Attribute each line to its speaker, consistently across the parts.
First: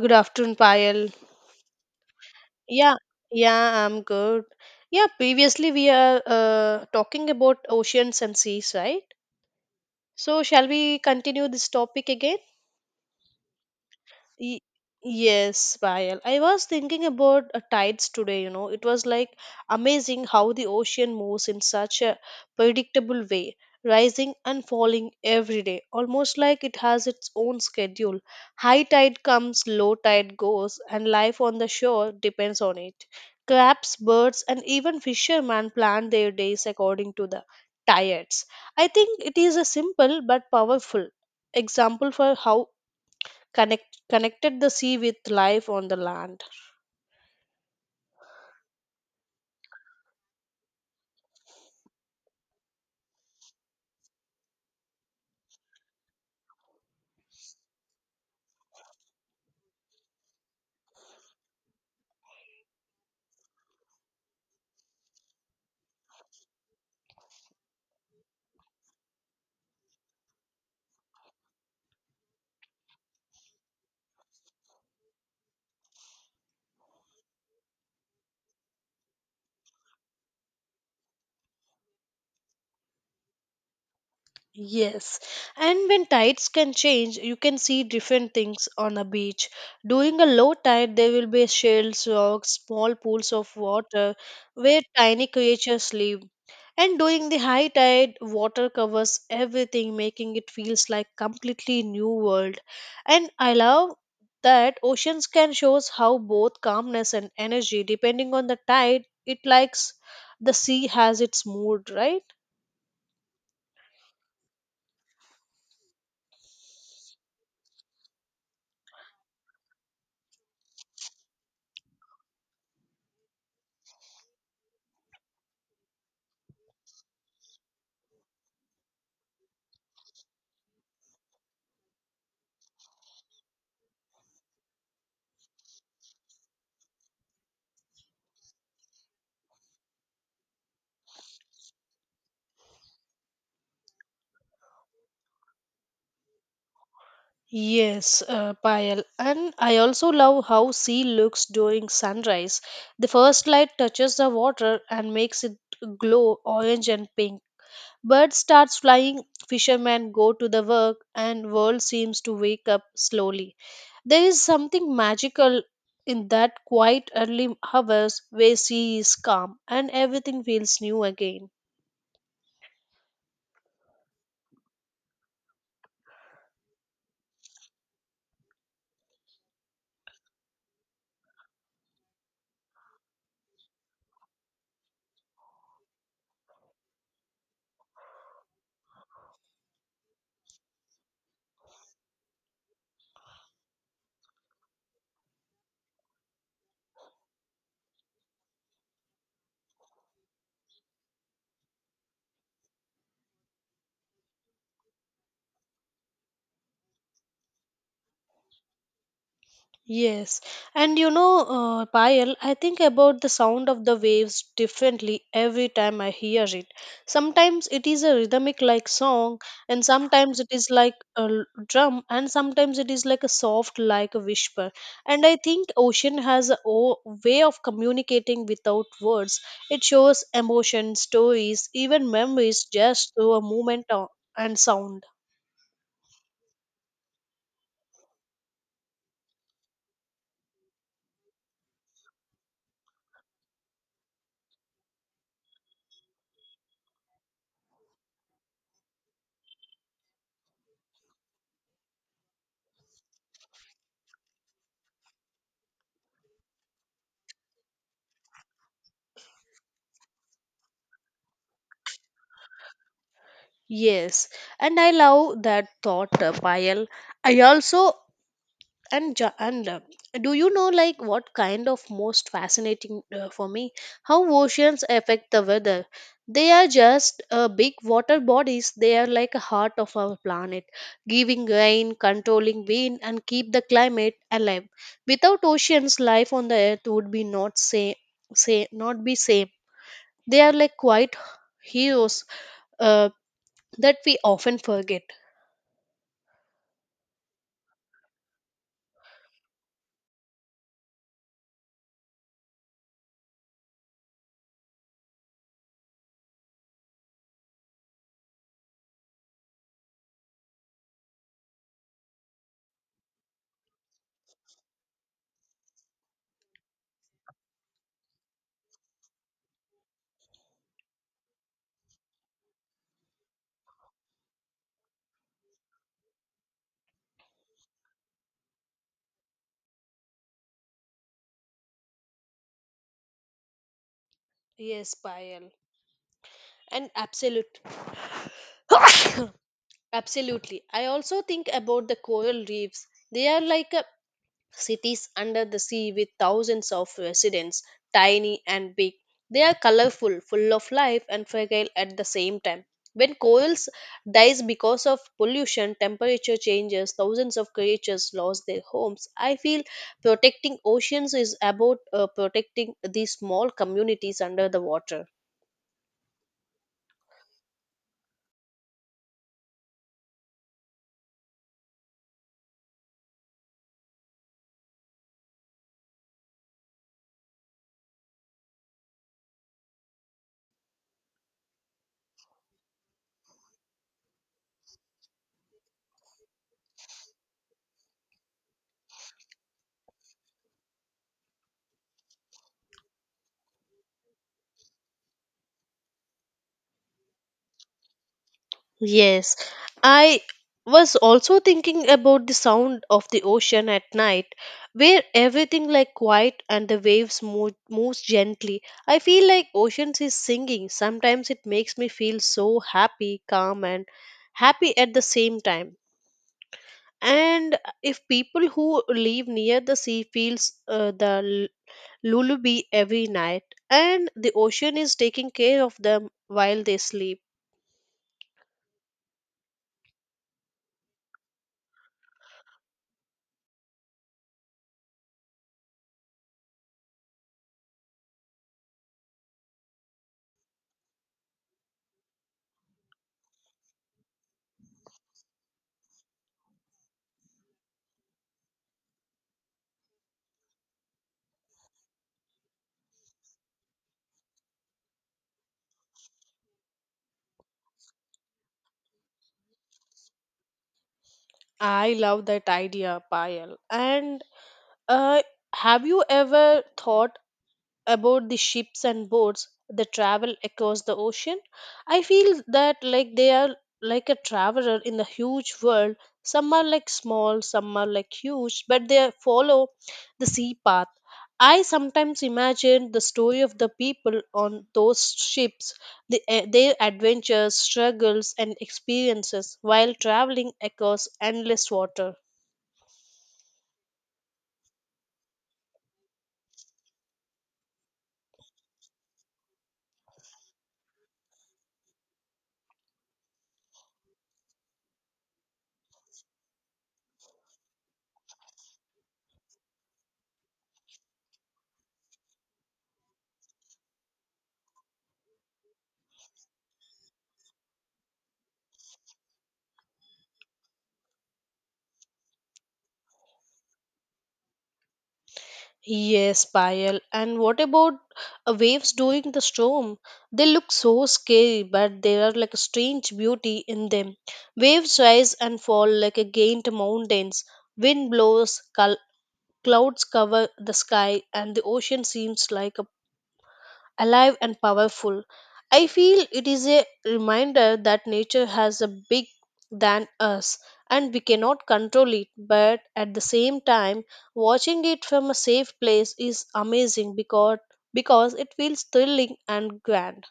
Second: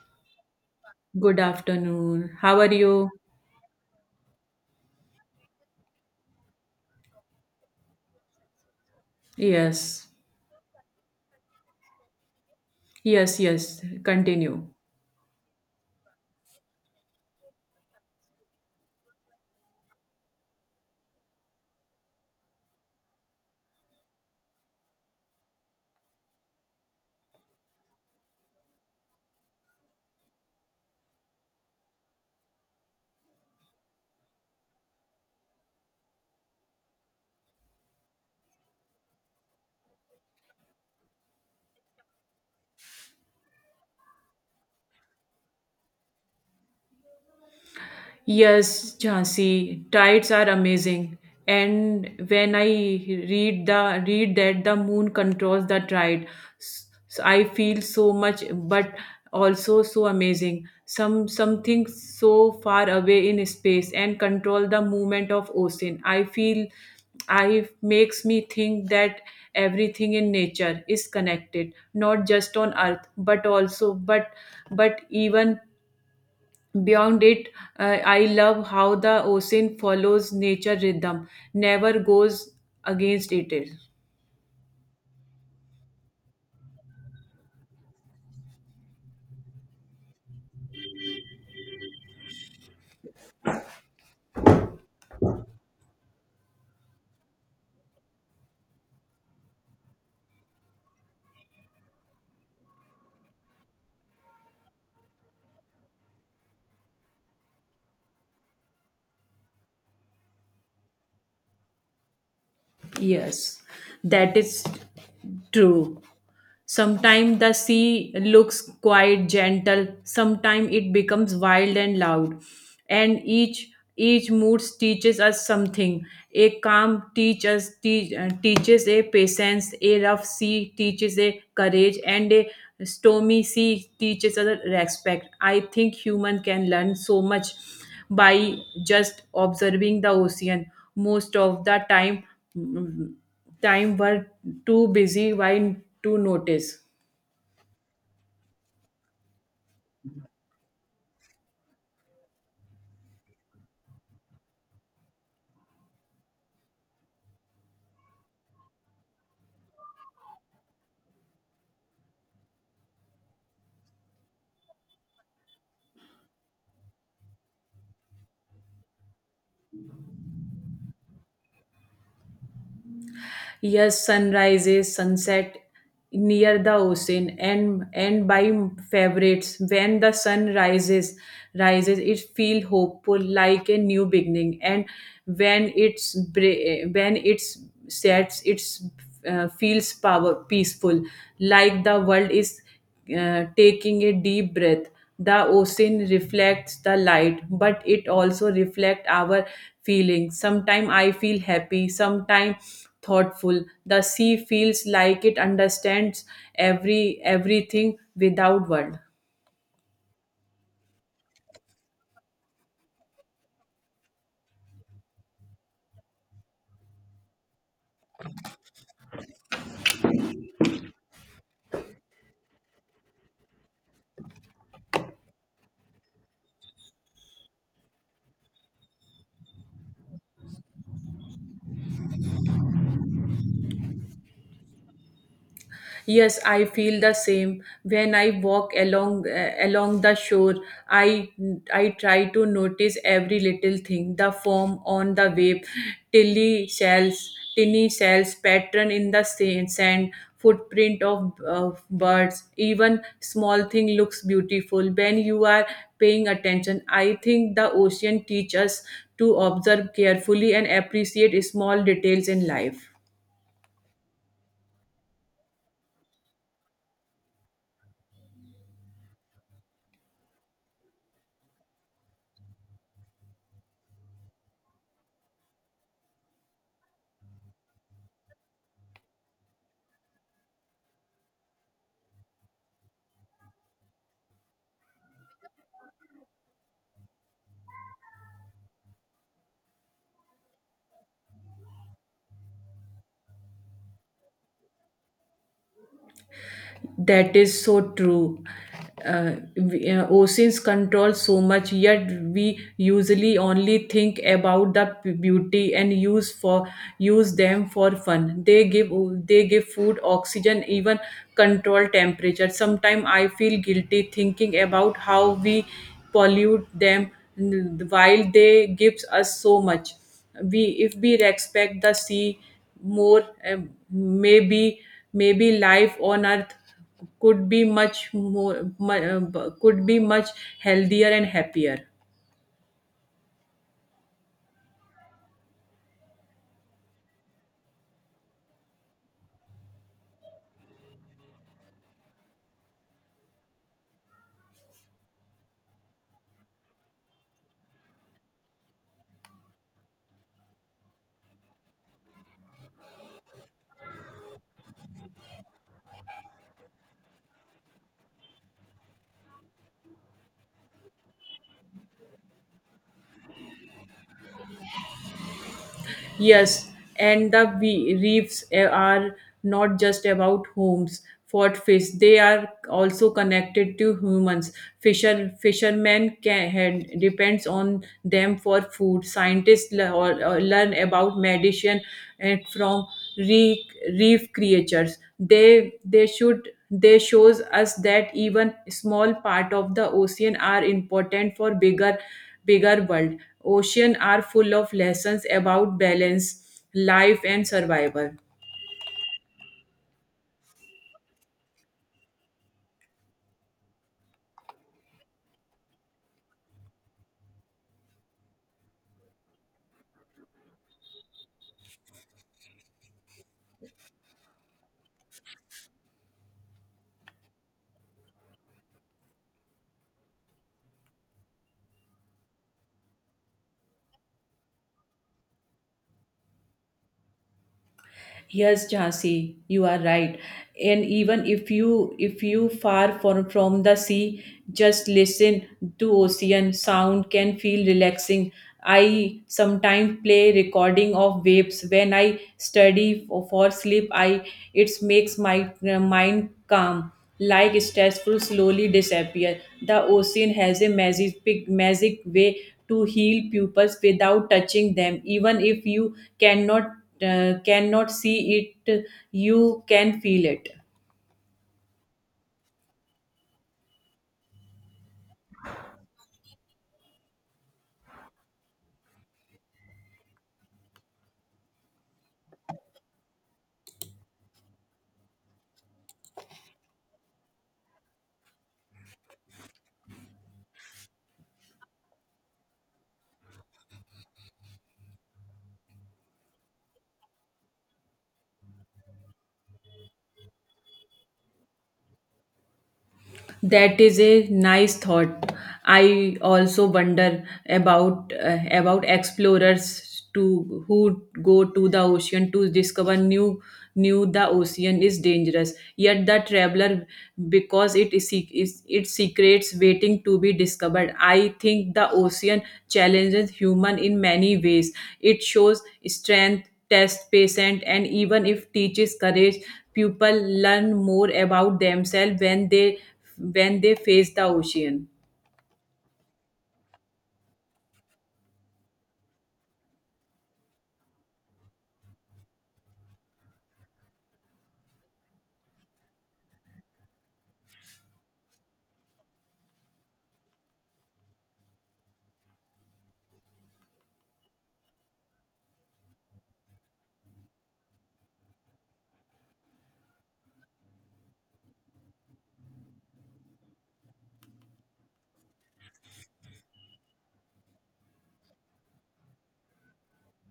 Speaker 1: Good afternoon, Payal.
Speaker 2: Good afternoon. How are
Speaker 1: Yeah,
Speaker 2: you?
Speaker 1: yeah, I'm good. Yeah, previously we are talking about oceans and seas, right?
Speaker 2: Yes.
Speaker 1: So, shall we continue this topic again?
Speaker 2: Yes.
Speaker 1: Y-
Speaker 2: Continue.
Speaker 1: Yes, Payal. I was thinking about tides today, you know. It was like amazing how the ocean moves in such a predictable way, rising and falling every day, almost like it has its own schedule. High tide comes, low tide goes, and life on the shore depends on it. Crabs, birds, and even fishermen plan their days according to the tides. I think it is a simple but powerful example for how connected the sea with life on the land.
Speaker 2: Yes, Jhansi, tides are amazing. And when I read that the moon controls the tide, I feel so much, but also so amazing. Something so far away in space and control the movement of ocean. I feel I makes me think that everything in nature is connected, not just on Earth, but also but even beyond it. I love how the ocean follows nature rhythm, never goes against it.
Speaker 1: Yes, and when tides can change, you can see different things on a beach. During a low tide, there will be shells, rocks, small pools of water where tiny creatures live. And during the high tide, water covers everything, making it feels like completely new world. And I love that oceans can shows how both calmness and energy, depending on the tide, it likes the sea has its mood, right?
Speaker 2: Yes, that is true. Sometimes the sea looks quite gentle, sometimes it becomes wild and loud. And each mood teaches us something. A calm teaches a patience, a rough sea teaches a courage, and a stormy sea teaches us respect. I think human can learn so much by just observing the ocean. Most of the time, time were too busy why to notice.
Speaker 1: Yes, Payal. And I also love how sea looks during sunrise. The first light touches the water and makes it glow orange and pink. Birds start flying, fishermen go to the work, and world seems to wake up slowly. There is something magical in that quiet early hours where sea is calm and everything feels new again.
Speaker 2: Yes, sunrises, sunset near the ocean and by favorites when the sun rises it feel hopeful like a new beginning and when it's sets it's feels power peaceful like the world is taking a deep breath. The ocean reflects the light, but it also reflects our feelings. Sometimes I feel happy, sometimes thoughtful. The sea feels like it understands everything without words.
Speaker 1: Yes, and you know, Payal, I think about the sound of the waves differently every time I hear it. Sometimes it is a rhythmic like song, and sometimes it is like a drum, and sometimes it is like a soft like a whisper. And I think ocean has a way of communicating without words. It shows emotion, stories, even memories just through a movement and sound.
Speaker 2: Yes, I feel the same. When I walk along along the shore, I I try to notice every little thing, the foam on the wave, tinny shells, pattern in the sand, footprint of birds. Even small thing looks beautiful when you are paying attention. I think the ocean teaches us to observe carefully and appreciate small details in life.
Speaker 1: Yes, and I love that thought, Payal. I also and do you know like what kind of most fascinating for me how oceans affect the weather, they are just big water bodies, they are like a heart of our planet, giving rain, controlling wind, and keep the climate alive. Without oceans, life on the earth would be not say say not be same. They are like quite heroes, uh, that we often forget.
Speaker 2: That is so true. Uh, oceans control so much, yet we usually only think about the beauty and use them for fun. They give food, oxygen, even control temperature. Sometimes I feel guilty thinking about how we pollute them while they gives us so much we if we respect the sea more. Um, maybe maybe life on earth could be much healthier and happier.
Speaker 1: Yes, Payal, and absolute absolutely. I also think about the coral reefs. They are like a cities under the sea with thousands of residents, tiny and big. They are colorful, full of life and fragile at the same time. When corals dies because of pollution, temperature changes, thousands of creatures lost their homes. I feel protecting oceans is about protecting these small communities under the water.
Speaker 2: Yes, and reefs are not just about homes for fish. They are also connected to humans. Fishermen depends on them for food. Scientists or learn about medicine from reef, reef creatures. They shows us that even small part of the ocean are important for bigger world. Oceans are full of lessons about balance, life, and survival.
Speaker 1: Yes, I was also thinking about the sound of the ocean at night, where everything like quiet and the waves moves gently. I feel like oceans is singing. Sometimes it makes me feel so happy, calm, and happy at the same time. And if people who live near the sea feels the lullaby every night, and the ocean is taking care of them while they sleep.
Speaker 2: Yes, Jhansi, you are right. And even if you far from the sea, just listen to ocean sound can feel relaxing. I sometimes play recording of waves when I study for sleep. I it makes my mind calm, like stressful slowly disappear. The ocean has a magic way to heal pupils without touching them, even if you cannot see it, you can feel it.
Speaker 1: I love that idea, Payal. And uh, have you ever thought about the ships and boats that travel across the ocean? I feel that like they are like a traveler in the huge world. Some are like small, some are like huge, but they follow the sea path. I sometimes imagine the story of the people on those ships, the, their adventures, struggles, and experiences while traveling across endless water.
Speaker 2: That is a nice thought. I also wonder about explorers to who go to the ocean to discover new the ocean is dangerous. Yet the traveler, because it is se- is- its secrets waiting to be discovered. I think the ocean challenges human in many ways. It shows strength test patient and even if teaches courage people learn more about themselves when they face the ocean.
Speaker 1: Yes, Payal. And what about waves during the storm? They look so scary, but there are like a strange beauty in them. Waves rise and fall like a gained mountains. Wind blows, clouds cover the sky, and the ocean seems like a alive and powerful. I feel it is a reminder that nature has a big than us, and we cannot control it, but at the same time watching it from a safe place is amazing because it feels thrilling and grand.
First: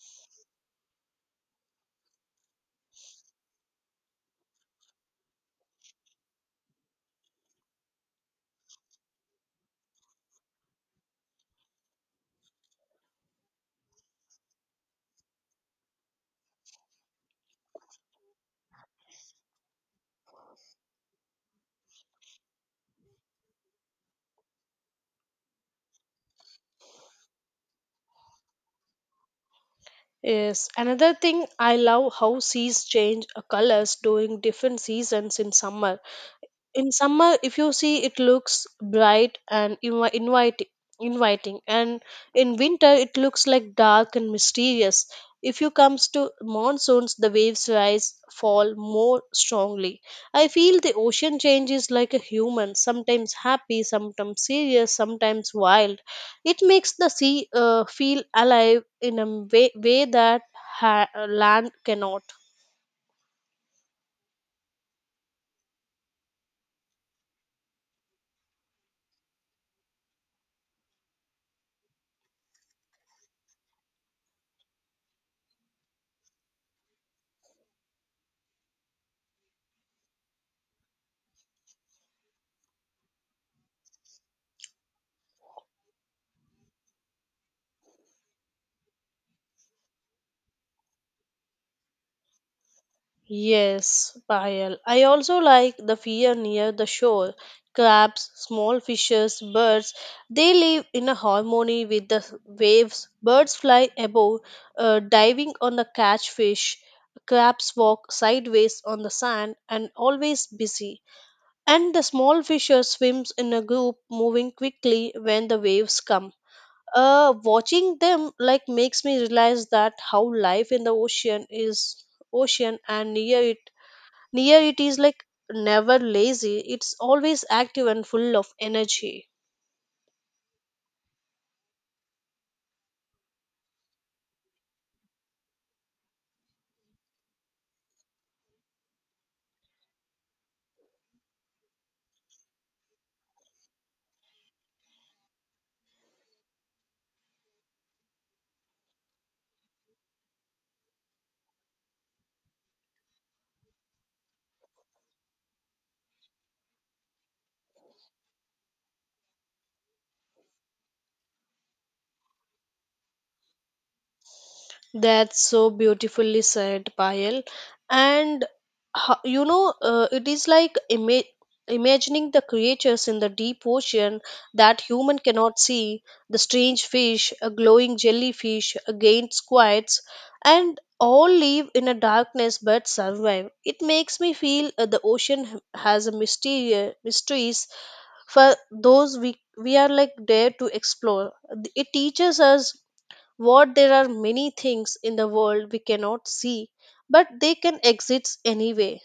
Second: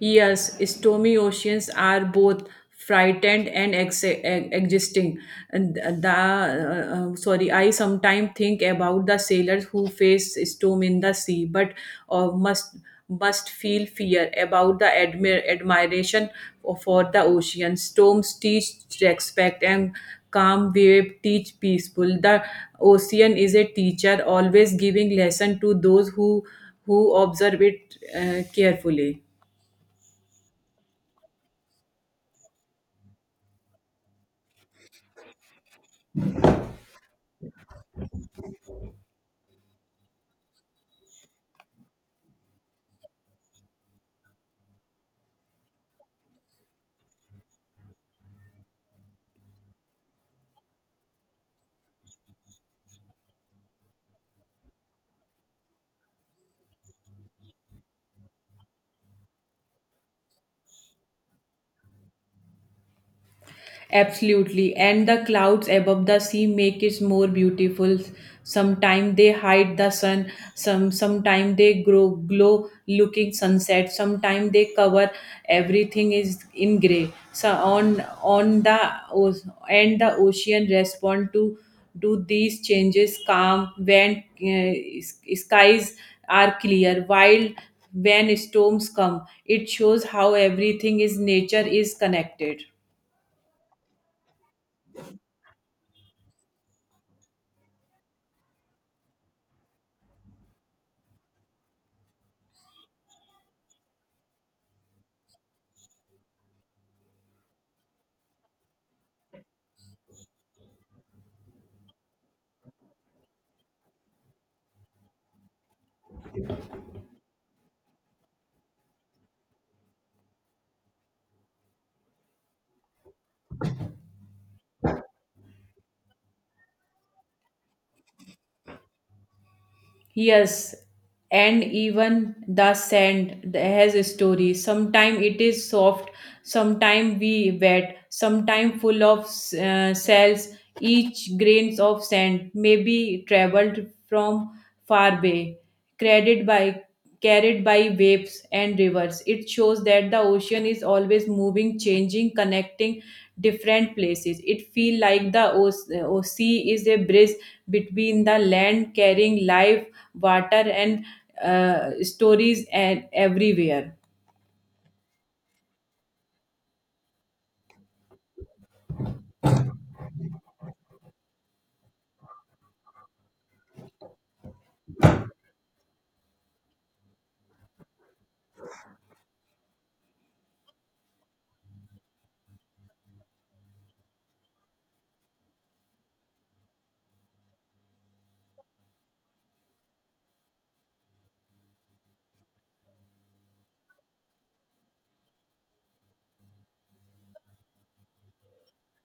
Speaker 2: Yes, stormy oceans are both frightened and existing. And the sorry, I sometimes think about the sailors who face storm in the sea, but uh, must must feel fear about the admiration for the ocean. Storms teach respect and calm wave teach peaceful. The ocean is a teacher, always giving lesson to those who observe it carefully.
Speaker 1: Yes, another thing I love how seas change colors during different seasons in summer. In summer if you see it looks bright and inviting, and in winter it looks like dark and mysterious. If you comes to monsoons the waves rise, fall more strongly. I feel the ocean changes like a human, sometimes happy, sometimes serious, sometimes wild. It makes the sea feel alive in a way that land cannot.
Speaker 2: Absolutely. And the clouds above the sea make it more beautiful. Sometimes they hide the sun, sometimes they grow glow looking sunset, sometimes they cover everything is in grey. On the o- and the ocean respond to do these changes calm when skies are clear while when storms come it shows how everything is nature is connected.
Speaker 1: Yes, Payal. I also like the fear near the shore. Crabs, small fishes, birds, they live in a harmony with the waves. Birds fly above, diving on the catch fish. Crabs walk sideways on the sand and always busy. And the small fishes swims in a group, moving quickly when the waves come. Watching them like makes me realize that how life in the ocean and near it is like never lazy, it's always active and full of energy.
Speaker 2: Yes, and even the sand has a story. Sometimes it is soft, sometimes we wet, sometimes full of cells. Each grains of sand may be traveled from far bay carried by carried by waves and rivers. It shows that the ocean is always moving, changing, connecting different places. It feels like the sea is a bridge between the land, carrying life, water, and stories and everywhere.
Speaker 1: That's so beautifully said, Payal. And you know, it is like imagining the creatures in the deep ocean that human cannot see, the strange fish, a glowing jellyfish, against squids, and all live in a darkness but survive. It makes me feel the ocean has a mysteries for those we are like there to explore. It teaches us what there are many things in the world we cannot see, but they can exist anyway.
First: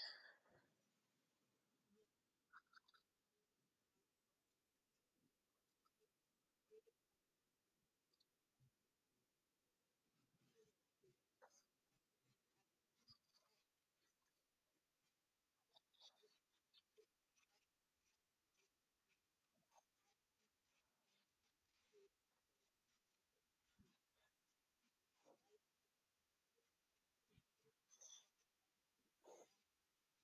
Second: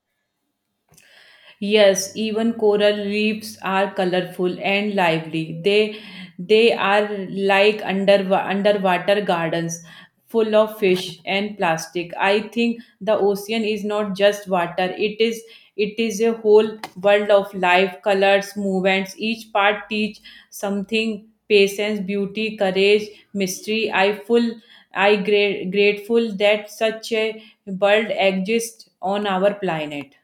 Speaker 2: Yes, even coral reefs are colorful and lively. They are like underwater gardens full of fish and plastic. I think the ocean is not just water. It is a whole world of life, colors, movements. Each part teach something: patience, beauty, courage, mystery. I grateful that such a world exists on our planet.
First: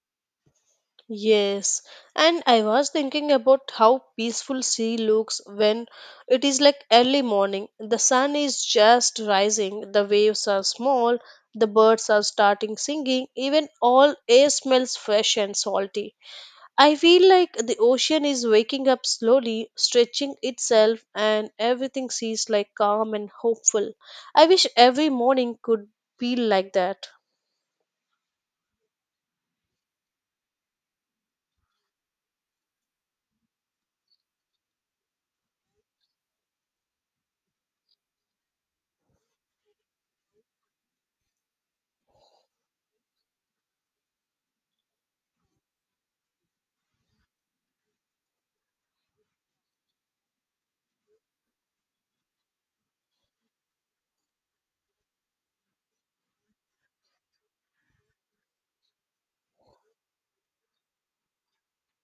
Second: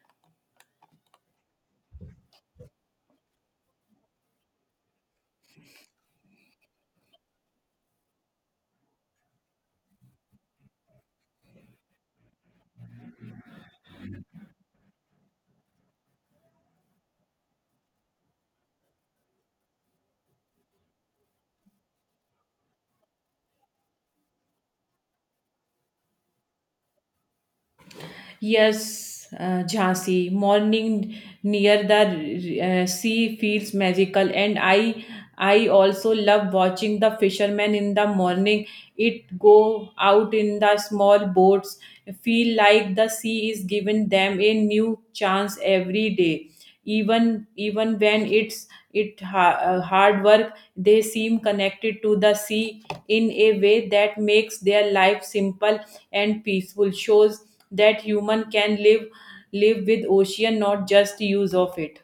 Speaker 1: Yes, and I was thinking about how peaceful sea looks when it is like early morning. The sun is just rising, the waves are small, the birds are starting singing, even all air smells fresh and salty. I feel like the ocean is waking up slowly, stretching itself, and everything seems like calm and hopeful. I wish every morning could be like that.
Speaker 2: Yes, Jhansi, morning near the sea feels magical, and I also love watching the fishermen in the morning. It go out in the small boats, feel like the sea is giving them a new chance every day. Even when it's hard work they seem connected to the sea in a way that makes their life simple and peaceful shows that human can live with ocean not just use of it.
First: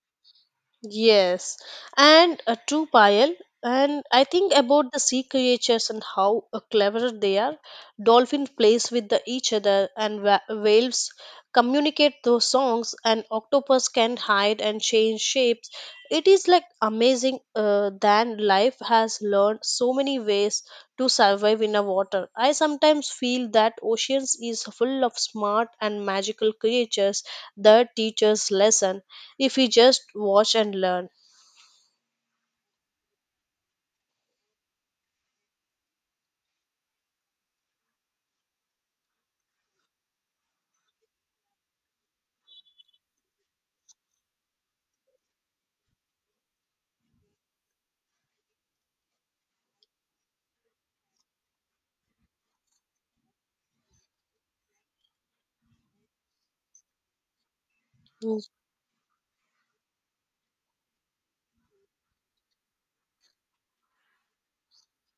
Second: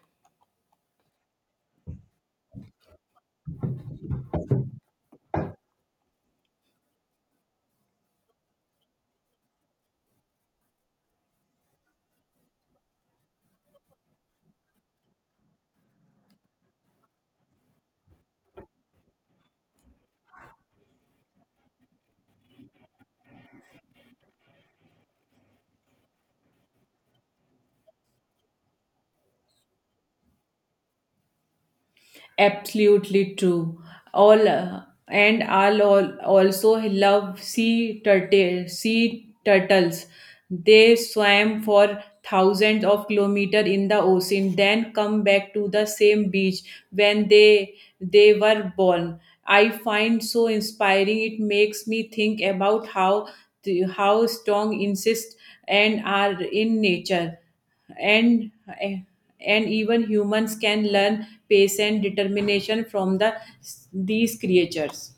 Speaker 1: Yes, and a true pile. And I think about the sea creatures and how clever they are. Dolphin plays with the, each other, and whales communicate those songs, and octopus can hide and change shapes. It is like amazing than life has learned so many ways to survive in a water. I sometimes feel that oceans is full of smart and magical creatures that teach us lesson if we just watch and learn.
Speaker 2: Absolutely true. All and I'll all, also love sea turtles. They swam for thousands of kilometers in the ocean, then come back to the same beach when they were born. I find so inspiring. It makes me think about how strong insist and are in nature
Speaker 1: Mm.
Speaker 2: and eh, and even humans can learn patience determination from these creatures.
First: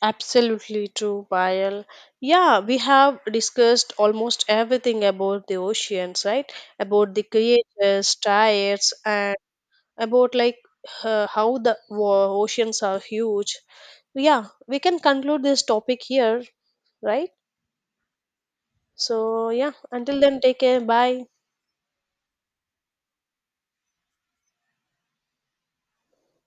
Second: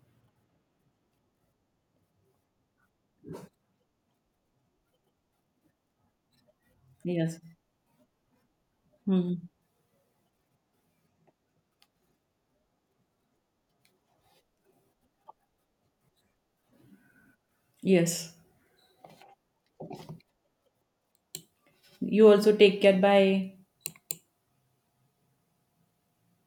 Speaker 1: Absolutely true, Payal. Yeah, we have discussed almost everything about the oceans, right? About the
Speaker 2: Yes.
Speaker 1: creators, tides, and
Speaker 2: Mhm.
Speaker 1: about like how the oceans are huge. Yeah, we can conclude this topic here, right?
Speaker 2: Yes,
Speaker 1: So, yeah, until then, take care. Bye.
Speaker 2: you also take care. Bye.